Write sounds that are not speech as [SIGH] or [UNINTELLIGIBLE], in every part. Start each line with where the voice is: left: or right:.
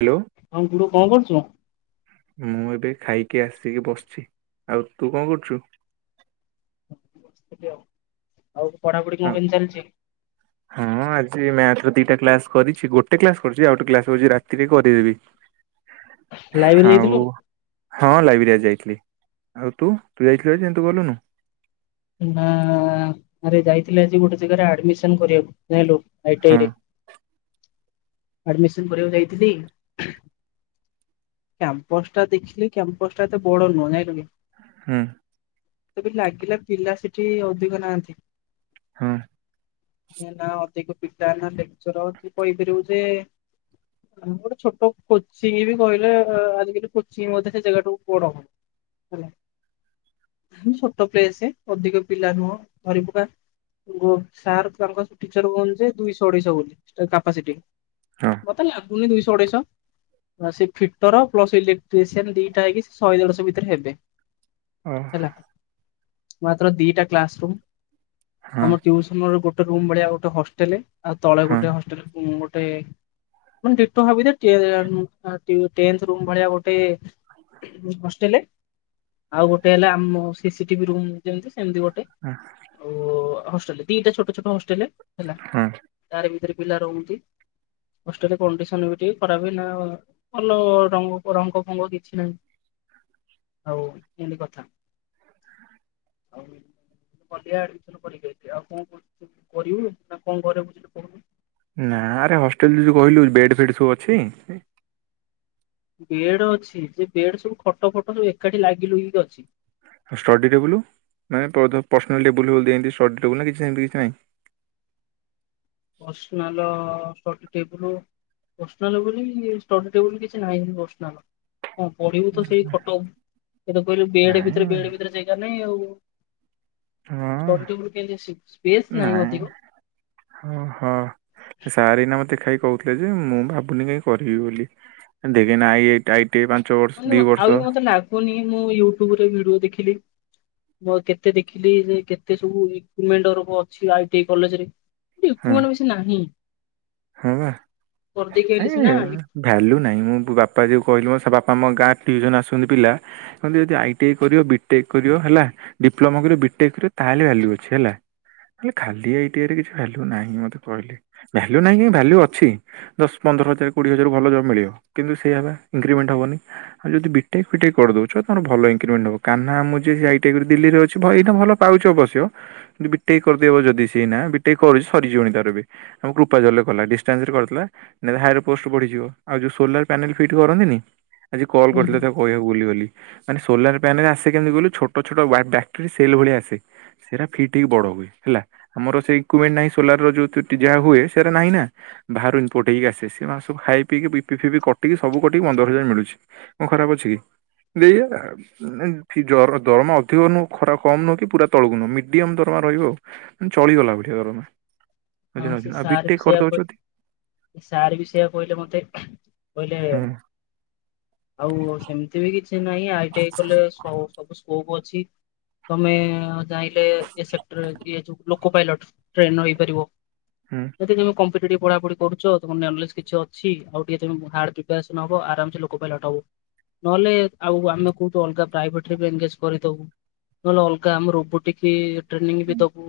right: Hello
left: ହଁ ଗୁଡୁ କଣ କରୁଛୁ?
right: ଏ ଖାଇକି ଆସିକି ବସିଛି ଆଉ ତୁ କଣ କରୁଛୁ?
left: ଆଉ ପଢାପଢି କଁ
right: ଆଉ
left: କେମିତି ଚାଲିଛି?
right: ଏଇ ମ୍ୟାଥର ଦିଟା କ୍ଲାସ କରିଛି ଗୋଟେ କ୍ଲାସ କରିଛି ଆଉ ଗୋଟେ କ୍ଲାସ ରାତିରେ କରିଦେବି।
left: ଲାଇବ୍ରେରୀ
right: ଆଉ
left: ଯାଇଥିଲୁ?
right: ହଁ ଲାଇବ୍ରେରୀରେ ଯାଇଥିଲି ଆଉ ତୁ ତୁ ଯାଇଥିଲୁ ଆଜି ଆଁତୁ ଗଲୁନୁ।
left: ନା ଆରେ ଯାଇଥିଲି ଆଜି ଗୋଟେ ଜାଗାରେ ଆଡମିସନ କରିବାକୁ। ଜାଣିଲୁ ଆଇଟିଆଇ
right: ହଁ
left: ରେ। ଆଡମିସନ କରିବାକୁ ଯାଇଥିଲି। କ୍ୟମ୍ପସ ଟା ଦେଖିଲି କ୍ୟମ୍ପସ ଟା ଏତେ ବଡ ନୁହଁ ଜାଇଁଲୁ କି?
right: ହୁଁ।
left: ମତେ ବି ଲାଗିଲା ପିଲା ସେଠି ଅଧିକ ନାହାନ୍ତି।
right: ହଁ।
left: ନା ଅଧିକ ପିଟା ନା ଲେକ୍ଚର ଅଛି କହିପାରିବୁ ଯେ ଉଁ ଗୋଟେ ଛୋଟ କୋଚିଂ ବି କହିଲେ ଆଜିକାଲି କୋଚିଂ ମଧ୍ୟ ସେ ଜାଗାଠୁ ବଡ ହବ। ହେଲୋ ଛୋଟ ପ୍ଲେସେ ଅଧିକ ପିଲା ନୁହଁ ଧରିପକା। ଗୋ ସାର୍ ତାଙ୍କ ଟିଚର କୁ କହନ୍ତି ଯେ ଦୁଇଶହ ଅଢେଇଶହ ବୋଲି କାପାସିଟି।
right: ହଁ
left: ମତେ ଲାଗୁନି ଦୁଇଶହ ଅଢ଼େଇଶ। ସେ ଫିଟର ପ୍ଲସ ଇଲେକ୍ଟ୍ରିସିଆନ ଦିଇଟା ହେଇକି ସେ ଶହେ ଦେଢଶହ ଭିତରେ ହେବେ।
right: ଓ।
left: ହେଲା। ମାତ୍ର ଦିଇଟା କ୍ଲାସ ରୁମ୍
right: ହଁ
left: ଆମ ଟିଉସନ ର ଗୋଟେ ରୁମ୍ ଭଳିଆ ଗୋଟେ ହଷ୍ଟେଲ। ଆଉ ତଳେ
right: ହଁ
left: ଗୋଟେ ହଷ୍ଟେଲ ଉଁ ଗୋ ଟେ ମାନେ ଡିଟୋ ଭାବିଦେ ଟେନ୍-ଟି-ଟେନ୍ଥ ରୁମ୍ ଭଳିଆ ଗୋଟେ ହଷ୍ଟେଲ ଆଉ ଗୋଟେ ହେଲା ଆମ ସିସିଟିଭି ରୁମ୍ ଯେମିତି ସେମିତି ଗୋ
right: ଉଁ।
left: ଓ ହଷ୍ଟେଲ ଦିଇଟା ଛୋଟଛୋଟ ହଷ୍ଟେଲେ ହେଲା
right: ହଁ।
left: ତାରି ଭିତରେ ପିଲା ରହୁନ୍ତି। ହଷ୍ଟେଲ କଣ୍ଡିସନ ବି ଟିକେ ଖରାପ ନା ଭଲ ରଙ୍ଗ ରଙ୍ଗ ଫଙ୍ଗ କିଛିନାହିଁ। ଆଉ ଏମତି କଥା। ଅଧିଆ ଆଡମିସନ୍ କରିଦେଇଚି ଆଉ କଁ କରିବୁ ନା କଣ ଘରେ ବୁଝିଲୁ କୋହୁନୁ?
right: ନାରେ ହଷ୍ଟେଲ ଯୋ-ଯୋଉ କହିଲୁ ବେଡ ଫେଡ ସବୁ ଅଛି?
left: ବେଡ୍ ଅଛି ଯେ ବେଡ୍ ସବୁ ଖଟ ଫଟ ସବୁ ଏକାଠି ଲାଗିଲୁଗି କି ଅଛି।
right: ଷ୍ଟଡିଟେବୁଲ୍ ନା ତୋର ଯୋଉ ପର୍ସନାଲ ଟେବୁଲ୍ ଦିଅନ୍ତି ଷ୍ଟଡିଟେବୁଲ୍ ନା ସେନ୍ତି କିଛି ନାହିଁ?
left: ପର୍ସନାଲ ଷ୍ଟଡିଟେବୁଲ୍ ପର୍ସନାଲ ବୋଲି ଷ୍ଟଡିଟେବୁଲ୍ କିଛି ନାହିଁ ପର୍ସନାଲ। ହଁ ପଢିବୁ ତ ସେଇ ଖଟ ଉ କହିଲୁ ବେଡ
right: ନାଇଁ
left: ଭିତରେ ବେଡ ଭିତରେ ଜେଗା ନାହିଁ ଆଉ।
right: ହଁ
left: ଷ୍ଟଡିଟେବୁଲ୍ କେମିତି ଆସିବ ସ୍ପେସ୍ ନାହିଁ
right: ନାଇଁ
left: ଅଧିକ।
right: ଓହୋ ସାର୍ ଏଇନା ମତେ ଦେଖାହେଇକି କୋହୁଥିଲେ ଯେ ମୁଁ ଭାବୁନି କାଇଁ କରିବି ବୋଲି। ଦେଖେ ଆଇ ଆଇଟ୍ ଆଇଟ
left: ମାନେ ଆଉ ବି ମତେ ଲାଗୁନି ମୁଁ ୟୁଟୁବରେ ଭିଡିଓ ଦେଖିଲି। ବ କେତେ ଦେଖିଲି ଯେ କେତେ ସବୁ ଇକ୍ୟୁମେଣ୍ଟର୍ ଅଛି ଆଇ ଟି ଆଇ କଲେଜରେ।
right: ହୁଁ
left: ଇକ୍ୟୁମାନ ବେଶୀ ନାହିଁ।
right: ହଁ ପା
left: କରିଦେଇକି ଆଇଲି
right: ହେଁ
left: ସିନା।
right: ଭ୍ୟାଲୁ ନାହିଁ ମୁଁ ବ-ବାପା ଯୋଉ କହିଲୁ ମୋ ସେ ବାପ ଆମ ଗାଁ ଟିୟୁସନ୍ ଆସଚନ୍ତି ପିଲା ହେ ଯଦି ଆଇ ଟି ଆଇ କରିବ ବିଟେକ୍ କରିବ ହେଲା ଡିପ୍ଲୋମା କରିବ ବିଟେକ୍ କରିବ ତାହଲେ ଭ୍ୟାଲୁ ଅଛି ହେଲା। ହେଲେ ଖାଲି ଆଇ ଟି ଆଇ ରେ କିଛି ଭ୍ୟାଲୁ ନାହିଁ ମତେ କହିଲେ ଭ୍ୟା ଲ୍ୟୁ ନାହିଁ ଭ୍ୟାଲ୍ୟୁ ଅଛି ଦଶ ପନ୍ଦର ହଜାର କୋଡ଼ିଏ ହଜାର ଭଲ ଜବ୍ ମିଳବ କିନ୍ତୁ ସେୟାପା ଏଗ୍ରିମେଣ୍ଟ୍ ହବନି। ଆଉ ଯଦି ବିଟେକ୍ ଫିଟେକ୍ କରି ଦୋଉଛ ତମର ଭଲ ଇକ୍ରିମେଣ୍ଟ ନବ କାନ୍ହା ମାମୁଁ ଯିଏ ସିଏ ଆଇ ଟି ଆଇ କରି ଦିଲ୍ଲିରେ ଅଛି ଭ ଏଇଟା ଭଲ୍ ପାଉଚି ଅବଶ୍ୟ କିନ୍ତୁ ବିଟେଇ କରିଦେବ ଯଦି ସିଏ ଏଇନା ବିଟେଇ କରି ସରିଯିବଣି ତାର ଏବେ ଆମ କୂପ ପାଜଲ୍ ରେ କଲା ଡିସ୍ଟାନ୍ଟ ରେ କରୁଥିଲା ଏନା ହାୟରେ ସବପୋଷ୍ଟ ବଢିଯିବ। ଆଉ ଯୋଉ ସୋଲାର ପ୍ୟାନେଲ୍ ଫିଟ କରନ୍ତିନି ଆଜି କଲ୍
left: ହୁଁ
right: କରିଥିଲେ
left: ହୁଁ।
right: ତାକୁ ତାକୁ କହିବାକୁ ଭୁଲି ଗଲି। ମାନେ ସୋଲାର ପ୍ୟାନେଲ ଆସେ କେମତି କହିଲୁ ଛୋଟ ଛୋଟ ୱା ବ୍ୟାଟ୍ରୀ ସେଲ୍ ଭଳିଆ ଆସେ। ସେରା ଫିଟ୍ ହେଇକି ବଡ ହୁଏ ହେଲା ଆମର ଇକୁମେଣ୍ଟ ନାହିଁ ସୋଲାରର ଯୋଉ ଠୁଠୁ ଯାହା ହୁଏ ସେରା ନାହିଁ ନା ଭାରୁ ଇନପୋର୍ଟ ହେଇକି ଆସେ ସେ ସେମାନେ ସବୁ ଖାଇ ପିକି ବି ପି ଫି କଟିକି ସୁବୁ କଟିକି ପନ୍ଦର ହଜାର ମିଳୁଛି। କଁ ଖରାପ ଅଛି କି? ଦେଇଏଲା ଏଇ ଜର ଦମ ଅଧିକ ନୁହଁ ଖରା କମ ନୁହଁ କି ପୁରା ତଳକୁ ନୁହଁ ମିଡିୟମ ଦରମା ହଁ ରହିବ ଆଉ ଚଳିଗଲା ଭଳିଆ ଦରମା ବୁଝିଲ କି ଆଉ ବି
left: ସେୟା କହି ସାର୍ ବି ସେୟା କହିଲେ ମତେ କହିଲେ
right: ହୁଁ
left: ଆଉ ସେମିତି ବି କିଛି ନାହିଁ ଆଇ ଟି ଆଇ କଲେ ସବ୍ ସବୁ ସ୍କୋପ ଅଛି। ତମେ ଜାଇଁଲେ ଏସେପଟରେ ଇଏ ଯୋଉ ଲୋକ ପାଇଲଟ ଟ୍ରେନ ହେଇପାରିବ।
right: ହୁଁ।
left: ଯଦି ତମେ କମ୍ପିଟ୍ ଟିପ ପଢାପଢି କରୁଚ ଧନ୍ୟାମ୍ ଲେସ୍ କିଛି ଅଛି ଆଉ ଟିକେ ତେଣୁ ହାଡ୍ ପ୍ରିପାସନ୍ ହବ ଆରାମ୍ସେ ଲୋକ ପାଇଲଟ ହବ। ନହେଲେ ଆଉ ଆମେ କୋଉଠୁ ଅଲଗା ପ୍ରାଇଭେଟରେ ବି ଏନଗେଜ୍ କରିଦବୁ। ନହେଲେ ଅଲଗା ଆମେ ରୋବୋଟିକି ଟ୍ରେନିଂ ବି ଦବୁ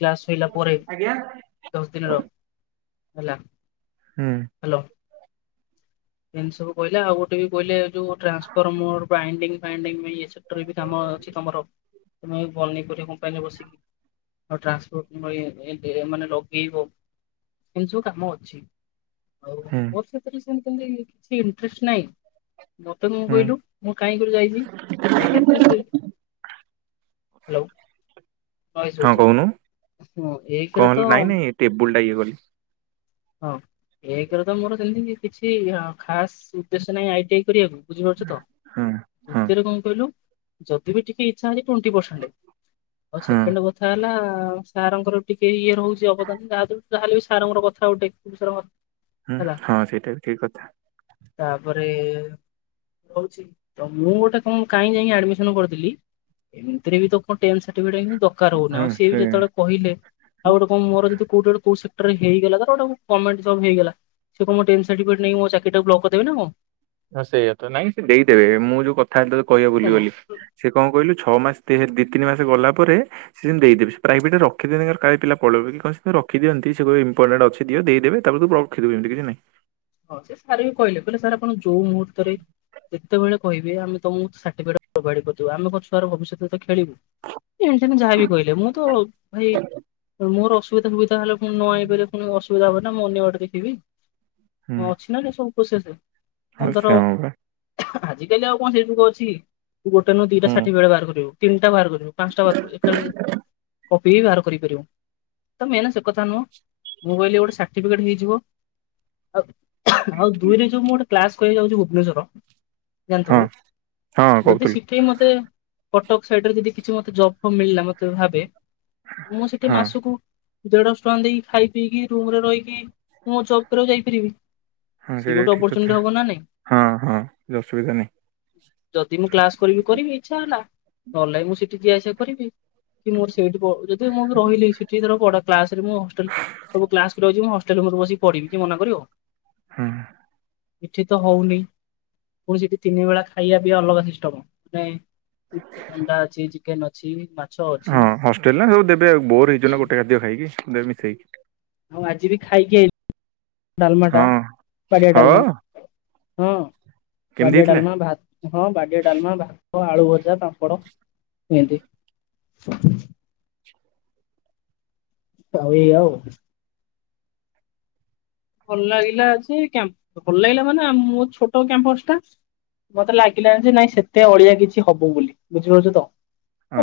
left: କ୍ଲାସ ସଇଲା ପରେ
right: ଆଜ୍ଞା
left: ଦଶ ଦିନର ହେଲା।
right: ହୁଁ
left: ହାଲୋ। ଏମ୍ ସବୁ କହିଲେ ଆଉ ଗୋଟେ ବି କହିଲେ ଯୋଉ ଟ୍ରାନ୍ସଫର୍ମର ବ୍ରାଇଡିଂ ଫ୍ରାଇଡିଂ ଇଏ ସେଟର ଵି କାମ ଅଛି ତମର ତୁମେ ବନୈ ପାରିଵ କମ୍ପାନରେ ବସିକ କି। ଆଉ ଟ୍ରାନ୍ସପୋର୍ଟ ର ଏ ଏ ମାନେ ଲଗେଇବ ଏଇ ସଵୁ କାମ ଅଛି। ହଉ
right: ହୁଁ
left: ମୋର ସେଥିରେ ସେମତି କିଛି ଇଣ୍ଟଟ୍ରେଷ୍ଟ ନାହିଁ। ମତେ ମୁଁ
right: ହୁଁ
left: କୋଇିଲୁ ମୁଁ କାହିଁକରି ଯାଇଛି ଏକରେ ତ ସେ ହାଲୋ। ନଏସ୍
right: ହଁ
left: ହୋଉଛି
right: କହୁନୁ
left: ଉଅଁ ଏକରେ ତ
right: ଇଏଗଲି
left: ହଁ ଏକରେ ତ ମୋର ସେମତି କିଛି ଖାସ ଉଦ୍ଦେଶ୍ୟ ନାହିଁ ଆଇ ଟି ଆଇ କରିବାକୁ ବୁଝିପାରୁଛ ତ
right: ହଁ। ହଁ
left: ଦ୍ଵିତୀୟରେ କଣ କହିଲୁ ଯଦି ବି ଟିକେ ଇଛାରେ ଟୋନଟି ପରସେନ୍ଟ ଆଉ
right: ହଁ
left: ସେକେଣ୍ଡ କଥା ହେଲା ସାର୍ ଙ୍କର ଟିକେ ଇଏ ହଉଛି ଅବଦାନ ଯାହା ଦୁର ଯାହାହେଲେ ବି ସାର୍ ଙ୍କର କଥା ଗୁଟେ ସର
right: ହୁଁ ହଁ ସେଇଟା ଠିକ କଥା।
left: ତାପରେ ଏ କହୁଛି ତ ମୁଁ ଗୋଟେ କଣ କାହିଁ ଯାଇକି ଆଡମିସନ କରିଥିଲି ଏମିତିରେ ବି ତ ତୋ ଟେନ୍ ସାର୍ଟିଫିକେଟ ଏଇନି ଦକାର ହଉନି
right: ହଁ
left: ଆଉ ସିଏ ଵି
right: ସେ
left: ଯେତେବେଳେ କହିଲେ ଆଉ ଗୋଟେ କଣ୍ ମୋର ଯଦି କୋଉଠି ଗୋଟେ କୋଉଠି ସେକ୍ଟରରେ ହେଇଗଲା ତ ଏଟା କୁ ଗମେନ୍ଟ ଜଵ୍ ହେଇଗଲା ସିଏ କଣ ମୋ ଟେନ୍ ସାଟିର୍ଫିକେଟ ନେଇକି ମୋ ଚାକିରିା ଟା କୁ ଵନ୍ଦ୍ କରିଦେଵେ ନା କଣ।
right: ହଁ ସେଇଆା ତ ନାଇଁ ସେ ଦେଇଦେବେ ମୁଁ ଯୋଉ କଥା ତତେ କହିବାକୁ ଭୁଲି ଗଲେ
left: କଣ।
right: ସେ କଣ କହିଲୁ ଛଅ ମାସ ଦି ତିନି ମାସ ଗଲା ପରେ ସେ ସେମିତି ଦେଇଦେବେ ସେ ପ୍ରାଇଭେଟରେ ରଖିଅନ୍ତି କାଳେ ପିଲ ପଳେଇବେ କି କଣ ସେ ରଖିଅନ୍ତି। ଇମ୍ପଟାଣ୍ଟ ଅଛିି ଦିଅ ଦେଇଦେବେ ତାପରେୁମି କି ନାହିଁ।
left: ହଁ ସେ ସାର୍ ବି କହିଲେ କହିଲେ ସାର୍ ଆପଣ ଯୋଉ ମୁହୂର୍ତ୍ତରେ ଯେତେବେଳେ କହିବି ଆମ ତମକୁ କରିଦିବ ଆମ ମୋ ଛଆର ଭବିଷ୍ୟତରେ ତ ଖେଳିବୁ। ଏ ଯାହାବି କହିଲେ ମୁଁ ତ ଭାଇ ମୋର ଅସୁବିଧାବ ହେଲେ ପୁଣି ନ ଆଇପାରିଲ ପୁଣି ଅସୁବିଧା ହବ ନା ମୁଁ ଅନ୍ୟ ବାଟ ଦେଖିବି ମୁଁ ଅଛି ନା ସବୁ କସେ ସେ
right: ହ ସେ ହ ବା
left: ଆଜି କାଲି ଆଉ କଣ ସେଇ ଯୁଗ ଅଛି। ୁ ଗୋଟେ ନୁ ଦିଟା
right: ହୁଁ।
left: ସାଟିଫିକେଟ ବେଳେ ବାହାର କରିବ ତିନିଟା ବାହାର କରିବ ପାଞ୍ଚଟା ବାହାର କରିବା। କପି ବି ବାହାର କରିପାରିବ ତ ମେନ ସେ କଥା ନୁହଁ ମୋ କହିଲେ ଗୋଟେ ସାର୍ଟିଫିକେଟ୍ ହେଇଯିବ। ଆଉ ଆଉ ଦୁଇରେ ଯୋଉ ମୁଁ ଗୋଟେ କ୍ଲାସ କରିବାକୁ ଯାଉଛି ଭୁବନେଶ୍ଵର ଜାଣିଥିବୁ
right: ହଁ ହଁ
left: ଯଦି
right: କହୁଥିଲୁ
left: ସେଠେଇ ମତେ କଟକ ସାଇଡରେ ଯଦି କିଛି ମତେ ଜବ ଫବ ମିଳିଲା ମତେ ଭାବେ ମୁଁ ସେଠି
right: ହଁ
left: ମାସକୁ ଦେଢଶହ ଟଙ୍କା ଦେଇକି ଖାଇ ପିଇକି ରୁମ ରେ ରହିକି ମୁଁ ମୋ ଜବ କରିବାକୁ ଯାଇପାରିବି।
right: ହଁ
left: ସିଏ
right: ସେଟା
left: ଗୋଟେ
right: ଠିକ
left: ଅପରଚୁନିଟି
right: କଥା
left: ହବ ନା ନାଇଁ
right: ହଁ ହଁ ଅସୁବିଧା ନାହିଁ।
left: ଯଦି ମୁଁ କ୍ଲାସ କରିବି କରିବି ଇଚ୍ଛା ହେଲା ନହେଲେ ମୁଁ ସେଠି ଯିଆ ଆସିବା କରିବି। କି ମୋର ସେଇଠି ଯଦି ମୁଁ ରହିଲି ସେଠି ପଢା କ୍ଲାସରେ ମୁଁ ହଷ୍ଟେ ସବୁ କ୍ଲାସଛିଁ ହଷ୍ଟେଲରେ ମତେ ବିକି ପଢିବି ମନା କରିବ।
right: ହଁ।
left: ଏଠି ତ ହଉନି ପୁଣି ସେଠି ତିନି ବେଳା ଖାଇବା ପିଇବା ଅଲଗା ସିଷ୍ଟମ ମାନେ ଅଣ୍ଡା ଅଛି ଚିକେନ ଅଛି ମା
right: ହଁ ହଷ୍ଟେଲ ନା ସବୁ ଦେବେଉ ବୋର ହେଇଯ ନା ଗୋଟେ ଖାଦ୍ୟ ଖାଇକି ମିଶେଇକି
left: ଆଉ ଆଜି ବି ଖାଇକି ଆଇ ଡାଲମା
right: ହଁ
left: ବାଡିଆ ଡାଲମା
right: ହଁ
left: ହଁ
right: କେମିତି
left: ବାଡ଼ିଆ
right: ହେଇଥିଲା
left: ଡାମା ଭାତ ହଁ ବାଡ଼ିଆଡଲମା ଭାତ ଆଳୁ ଭଜା ପାମ୍ପଡ଼ କେମତି ହଉ ଏଇ ଆଉ। ଭଲ ଲାଗିଲା ଭଲ ଲାଗିଲା ମାନେ ମୋ ଛୋଟ କ୍ୟାମ୍ପସ ଟା ମତେ ଲାଗିଲାନି ଯେ ନାଇଁ ସେତେ ଅଳିଆ କିଛି ହବ ବୋଲି ବୁଝିପାରୁଛୁ ତ।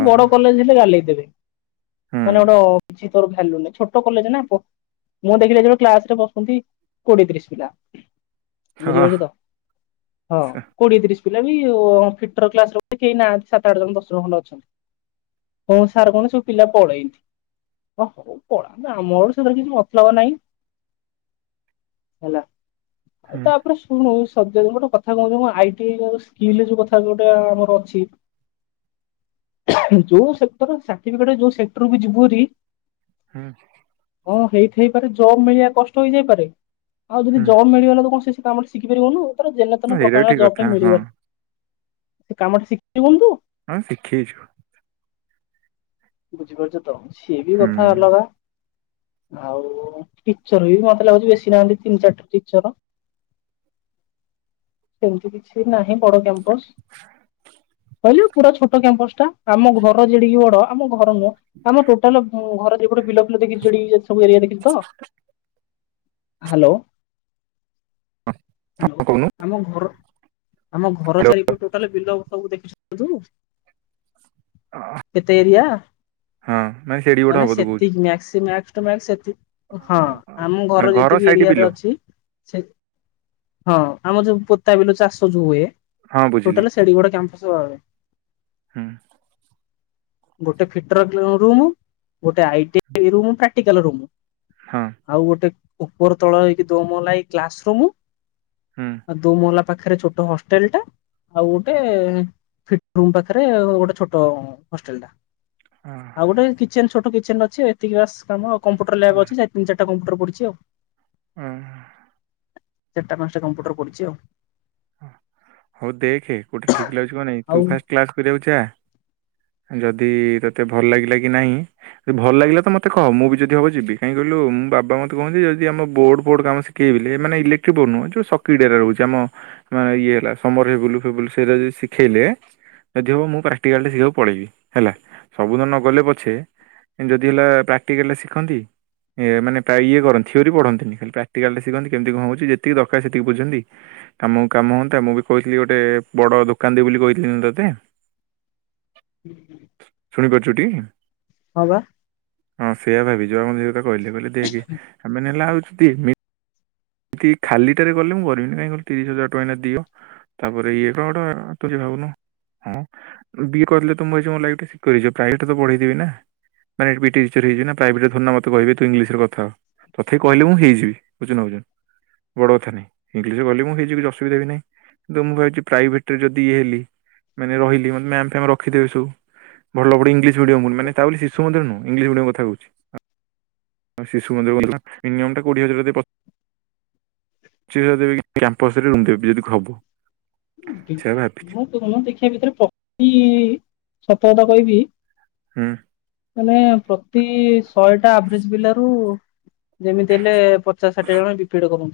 left: ଆ ବଡ କଲେଜ ହେଲେ ଗାଲେଇ ଦେବେ।
right: ହୁଁ
left: ମାନେ ଗୋଟେ ଅଛି ତୋର ଭାଲୁ ନାହିଁ ଛୋଟ କଲେଜ ନା। ମୁଁ ଦେଖିଲି ହେତିବେଳୁ କ୍ଲାସରେ କୋଡିଏତିରିଶ ପିଲା
right: ହଁ
left: ବୁଝିପାରୁଚୁ ତ ହଁ
right: ସ-
left: କୋଡିଏତିରିଶ ପି ହେଲେ ବି ଫିଟ୍ ର କ୍ଲାସରୁମ୍ ରେ କେହି ନାହାନ୍ତି ସାତ ଆଠ ଜଣ ଦଶ ଜଣ ଖଣ୍ଡେ ଅଛନ୍ତି। ହଁ ସାର୍ କଣ ସବୁ ପିଲା ପଳେଇନ୍ତି। ହ ହୋଉ ପଳାନ୍ତୁ ଆ ମୋର ସେଥିରେ କିଛି ମତଲବ ନାହିଁ। ହେଲା ଆଉ
right: ହୁଁ
left: ତାପରେ ଶୁଣୁ ତତେ ମୁଁ ଗୋଟେ କଥା କୋହୁଚି ଆଇ ଟି ଆଇ ଯୋଉ ସ୍କିଲରେ ଯୋଉ କଥା କହିବାଟା ଆମର ଅଛି। ଯୋଉ ସେକ୍ଟର ସାର୍ଟିଫିକେଟ ଯୋଉ ସେକ୍ଟରକୁ ଯିବୁହାରି
right: ହୁଁ
left: ହଁ ହେଇଥାଇପାରେ ଜବ ମିଳିବା କଷ୍ଟ ହୋଇଯାଇପାରେ ଆଉ ଯଦି
right: ହୁଁ।
left: ଜବ୍ ମିଳିଗଲା ତ କଣ ସେ କାମ ଶିଖିପାରିବନୁ ତାର ଯେନ
right: ହଁ,
left: ତେନ
right: ସେଇଟା ବି
left: ପ୍ରକାରର
right: ଠିକ
left: ଜବ୍
right: କଥା
left: ଟା
right: ହଁ
left: ମିଳିଗଲା ସେ କାମଟା ଶିଖିବୁନି ତୁ?
right: ଆଁ ଶିଖିଛୁ।
left: ବୁଝିପାରୁଛ ତ ସିଏ ବି
right: ହୁଁ
left: କଥା ଅଲଗା। ଆଉ ଟିଚର ବି ବି ମତେ ଲାଗୁଛି ବେଶୀ ନାହାନ୍ତି ତିନି ଚାରିଟା ଟିଚର। ସେମିତି କିଛି ନାହିଁ ବଡ କ୍ୟାମ୍ପ [UNINTELLIGIBLE] କହିଲ ପୁରା ଛୋଟ କ୍ୟାମ୍ପସ ଟା ଆମ ଘର ଯେଡିକି ବଡ ଆମ ଘର ନୁହଁ ଆମର ଟୋଟାଲ ଘର [UNINTELLIGIBLE] ଗୋଟେ ବିଲ ବିଲ ଦେଖି ସବୁ ଏରିଆ ଦେଖିଲି ତ? ହ୍ୟାଲୋ
right: ହଁ
left: [UNINTELLIGIBLE]
right: କହୁନୁ
left: ଆମ ଘର ଆମ ଘର
right: ହ୍ୟାଲୋ
left: ଚାରିପଟେ ଟୋଟାଲ ବିଲ ସବୁ ଦେଖିଛ ତୁ?
right: ଅଃ
left: ତେରିଆ
right: ହୁଁ ହ
left: ମାନେ ସେତିକି, ମାକ୍ସ ଟୁ ମାସ୍କ ସେତି ହଁ ଆମ
right: ମାନେ
left: ଘର ଯେତିକି
right: ସାଇଡ ବିଲ
left: ଏରିଆରେ ଅଛି। ସେ ହଁ। ଆମ ଯୋଉ ପୋତା ବିଲଚାଷ ଯୋଉ ହୁଏ
right: ହଁ ବୁଝିଲି
left: ଟୋଟାଲା ସେଡିକିବଡ କମ୍ପାସ ଭାବେ
right: ହୁଁ।
left: ଗୋଟେ ଫିଟର ଙ୍କରୁମ୍, ଗୋଟେ I T I room practical room.
right: ହଁ
left: ଆଉ ଗୋଟେ ଉପର ତଳ ହେଇକି ଦୋମହଲା ହେଇ କ୍ଲାସ ରୁମ
right: ହୁଁ।
left: ଆ ଦୋମହଲା ପାଖରେ ଛୋଟ ହଷ୍ଟେଲ ଟା ଆଉ ଗୋଟେ ଫିଟରୁମ୍ ପାଖରେ ଗୋଟେ ଛୋଟ ହୋଷ୍ଟେଲ ଟା
right: ହଁ,
left: ଆଉ ଗୋଟେ କିଚେନ ଛୋଟ କିଚେନ ଅଛି ଏତିକି ବାସ କାମ କମ୍ପୁଟର ଲ୍ୟାବ୍ ଅଛି ସେ ତିନି ଚାରଟା କମ୍ପୁଟର ପଢିଛି ଆଉ।
right: ହୁଁ।
left: ଚାରିଟା ପାଞ୍ଚଟା କମ୍ପ୍ୟୁଟର ପଡ଼ିଛି ଆଉ।
right: ହଉ ଦେଖେ କଉଟା ଠିକ ଲାଗୁଛି ମାନେ ତୁ
left: ଆଉ
right: ଫାଷ୍ଟ କ୍ଲାସ କୁ ଯାଉଛେ? ଯଦି ତୋତେ ଭଲ ଲାଗିଲା କି ନାହିଁ ଭଲ ଲାଗିଲା ତ ମତେ କହ ମୁଁ ବି ଯଦି ହବ ଯିବି କାହିଁ କହିଲୁ? ବାବା ମତେ କହନ୍ତି ଯଦି ଆମ ବୋର୍ଡ ଫୋଡ କାମ ଶିଖେଇଲେ, ମାନେ ଇଲେକ୍ଟ୍ରୀ ବୋର୍ଡ ନୁହଁ ଯୋଉ ସର୍କିଟ ହେରା ରହୁଛି ଆମ ଇଏ ହେଲା ସମର ଲେବୁଲୁ ଫେବୁଲ ସେଇରା ଯଦି ଶିଖେଇଲେ। ଯଦି ହବ ମୁଁ ପ୍ରାକ୍ଟିକାଲା ଶିଖିବାକୁ ପଳେଇବି ହେଲା ସବୁଦିନ ନ ଗଲେ ପଛେ ଯଦି ହେଲା ପ୍ରାକ୍ଟିକାଲ ଶିଖନ୍ତି। ଏ ମାନେ ପ୍ରଏ ଇଏ କରନ୍ତି ଥିଓରି ପଢ଼ନ୍ତିନି ଖାଲି ପ୍ରାକ୍ଟିକାଲ ଶିଖନ୍ତି କେମିତି କଣ ହଉଛି ଯେତିକ ଦରକାର ସେତିକି ବୁଝନ୍ତି କାମକୁ କାମ ହୁଅନ୍ତା ମୁଁ ବି କହିଥିଲି ଗୋଟେ ବଡ ଦୋକାନ ଦେବିବୋଲି କହିଥିଲି ନା ତୋତେ। ଶୁଣୀ ପାରୁଛୁଟି?
left: ହଁ ବା।
right: ସେଇଆ ଭାବିଛୁ ଆମେ ତତେ କହିଲୁ କହିଲି ଦେଖେ ସେମାନେ ହେଲେ ଆଉ ଚତିକି [UNINTELLIGIBLE] ଏମିତି ଖାଲିଟାରେ କଲେ ମୁଁ କରିବିନି କାଇ କହିଲା ତିରିଶି ହଜାର ଟଙ୍କା ଏଇନା ଦିଅ। ତାପରେ ଇଏ କଣ ଟୋକା ଷ୍ଟୋରୀ ଭାବୁନୁ ହଁ ବିଏ କଲେ ତମ ଲାଇଫ ପୁରା ସିକ୍ୟୋର ହେଇଯିବ, ପ୍ରାଇଭେଟ ରେ ତ ପଢେଇଥିବି ନା। ମାନେ ଏବେ ଟିଚର ହେଇଚିନା, ପ୍ରାଇଭେଟରେ ଧର ମତେ ଏଇନା କହିବେ ତୁ ଇଂଲିଶରେ କଥା ହ। ତଥାପି କହିଲେ ମୁଁ ହେଇଯିବି, ବୁଝୁ ନ। ବଡ କଥା ନାଇଁ ଇଂଲିଶ ଗଲି ମୁଁ ହେଇଯିବି, ଅସୁବିଧା ବି ନାହିଁ। ତ ମୁଁ ଭାବଛିି ପ୍ରାଇଭେଟ ରେ ଯଦି ଇଏ ହେଲି ମାନେ ରହିଲି, ମାନେ ମ୍ୟାମ ଫ୍ୟମ ରଖିଦବେ ସବୁ। ଭଲ ବଡ ଇଂଲିଶ ମିଡିୟମ, ତା ମାନେ ଶିଶୁ ମନ୍ଦିର ନୁହେଁ ଇଂଲିଶ ମିଡିୟମ କଥା କହୁଛି। ଶିଶୁ ମନ୍ଦିର [UNINTELLIGIBLE] ମିନିମମ ଟା କୋଡିଏ ହଜାର ଦେଇ ପ। ଚିଶ ଦେବେ କି, କ୍ୟାମ୍ପସରେ ରୁମ୍ ଦେବେ ଯଦି ହବ।
left: ତି
right: ସେଇଆ ଭାବିଛି
left: [INAUDIBLE] ଦେଖିବା ଭିତରେ ପ୍ରତି ସତକତା କହିବି।
right: ହୁଁ।
left: ମ୍ୟାମ୍ ପ୍ରତି ଶହେଟା ଆଭରେଜ୍ ପିଲାରୁ। ଯେମିତି ହେଲେ ପଚାଶ ଷାଠିଏ ଜଣ ବିପିଡ କ।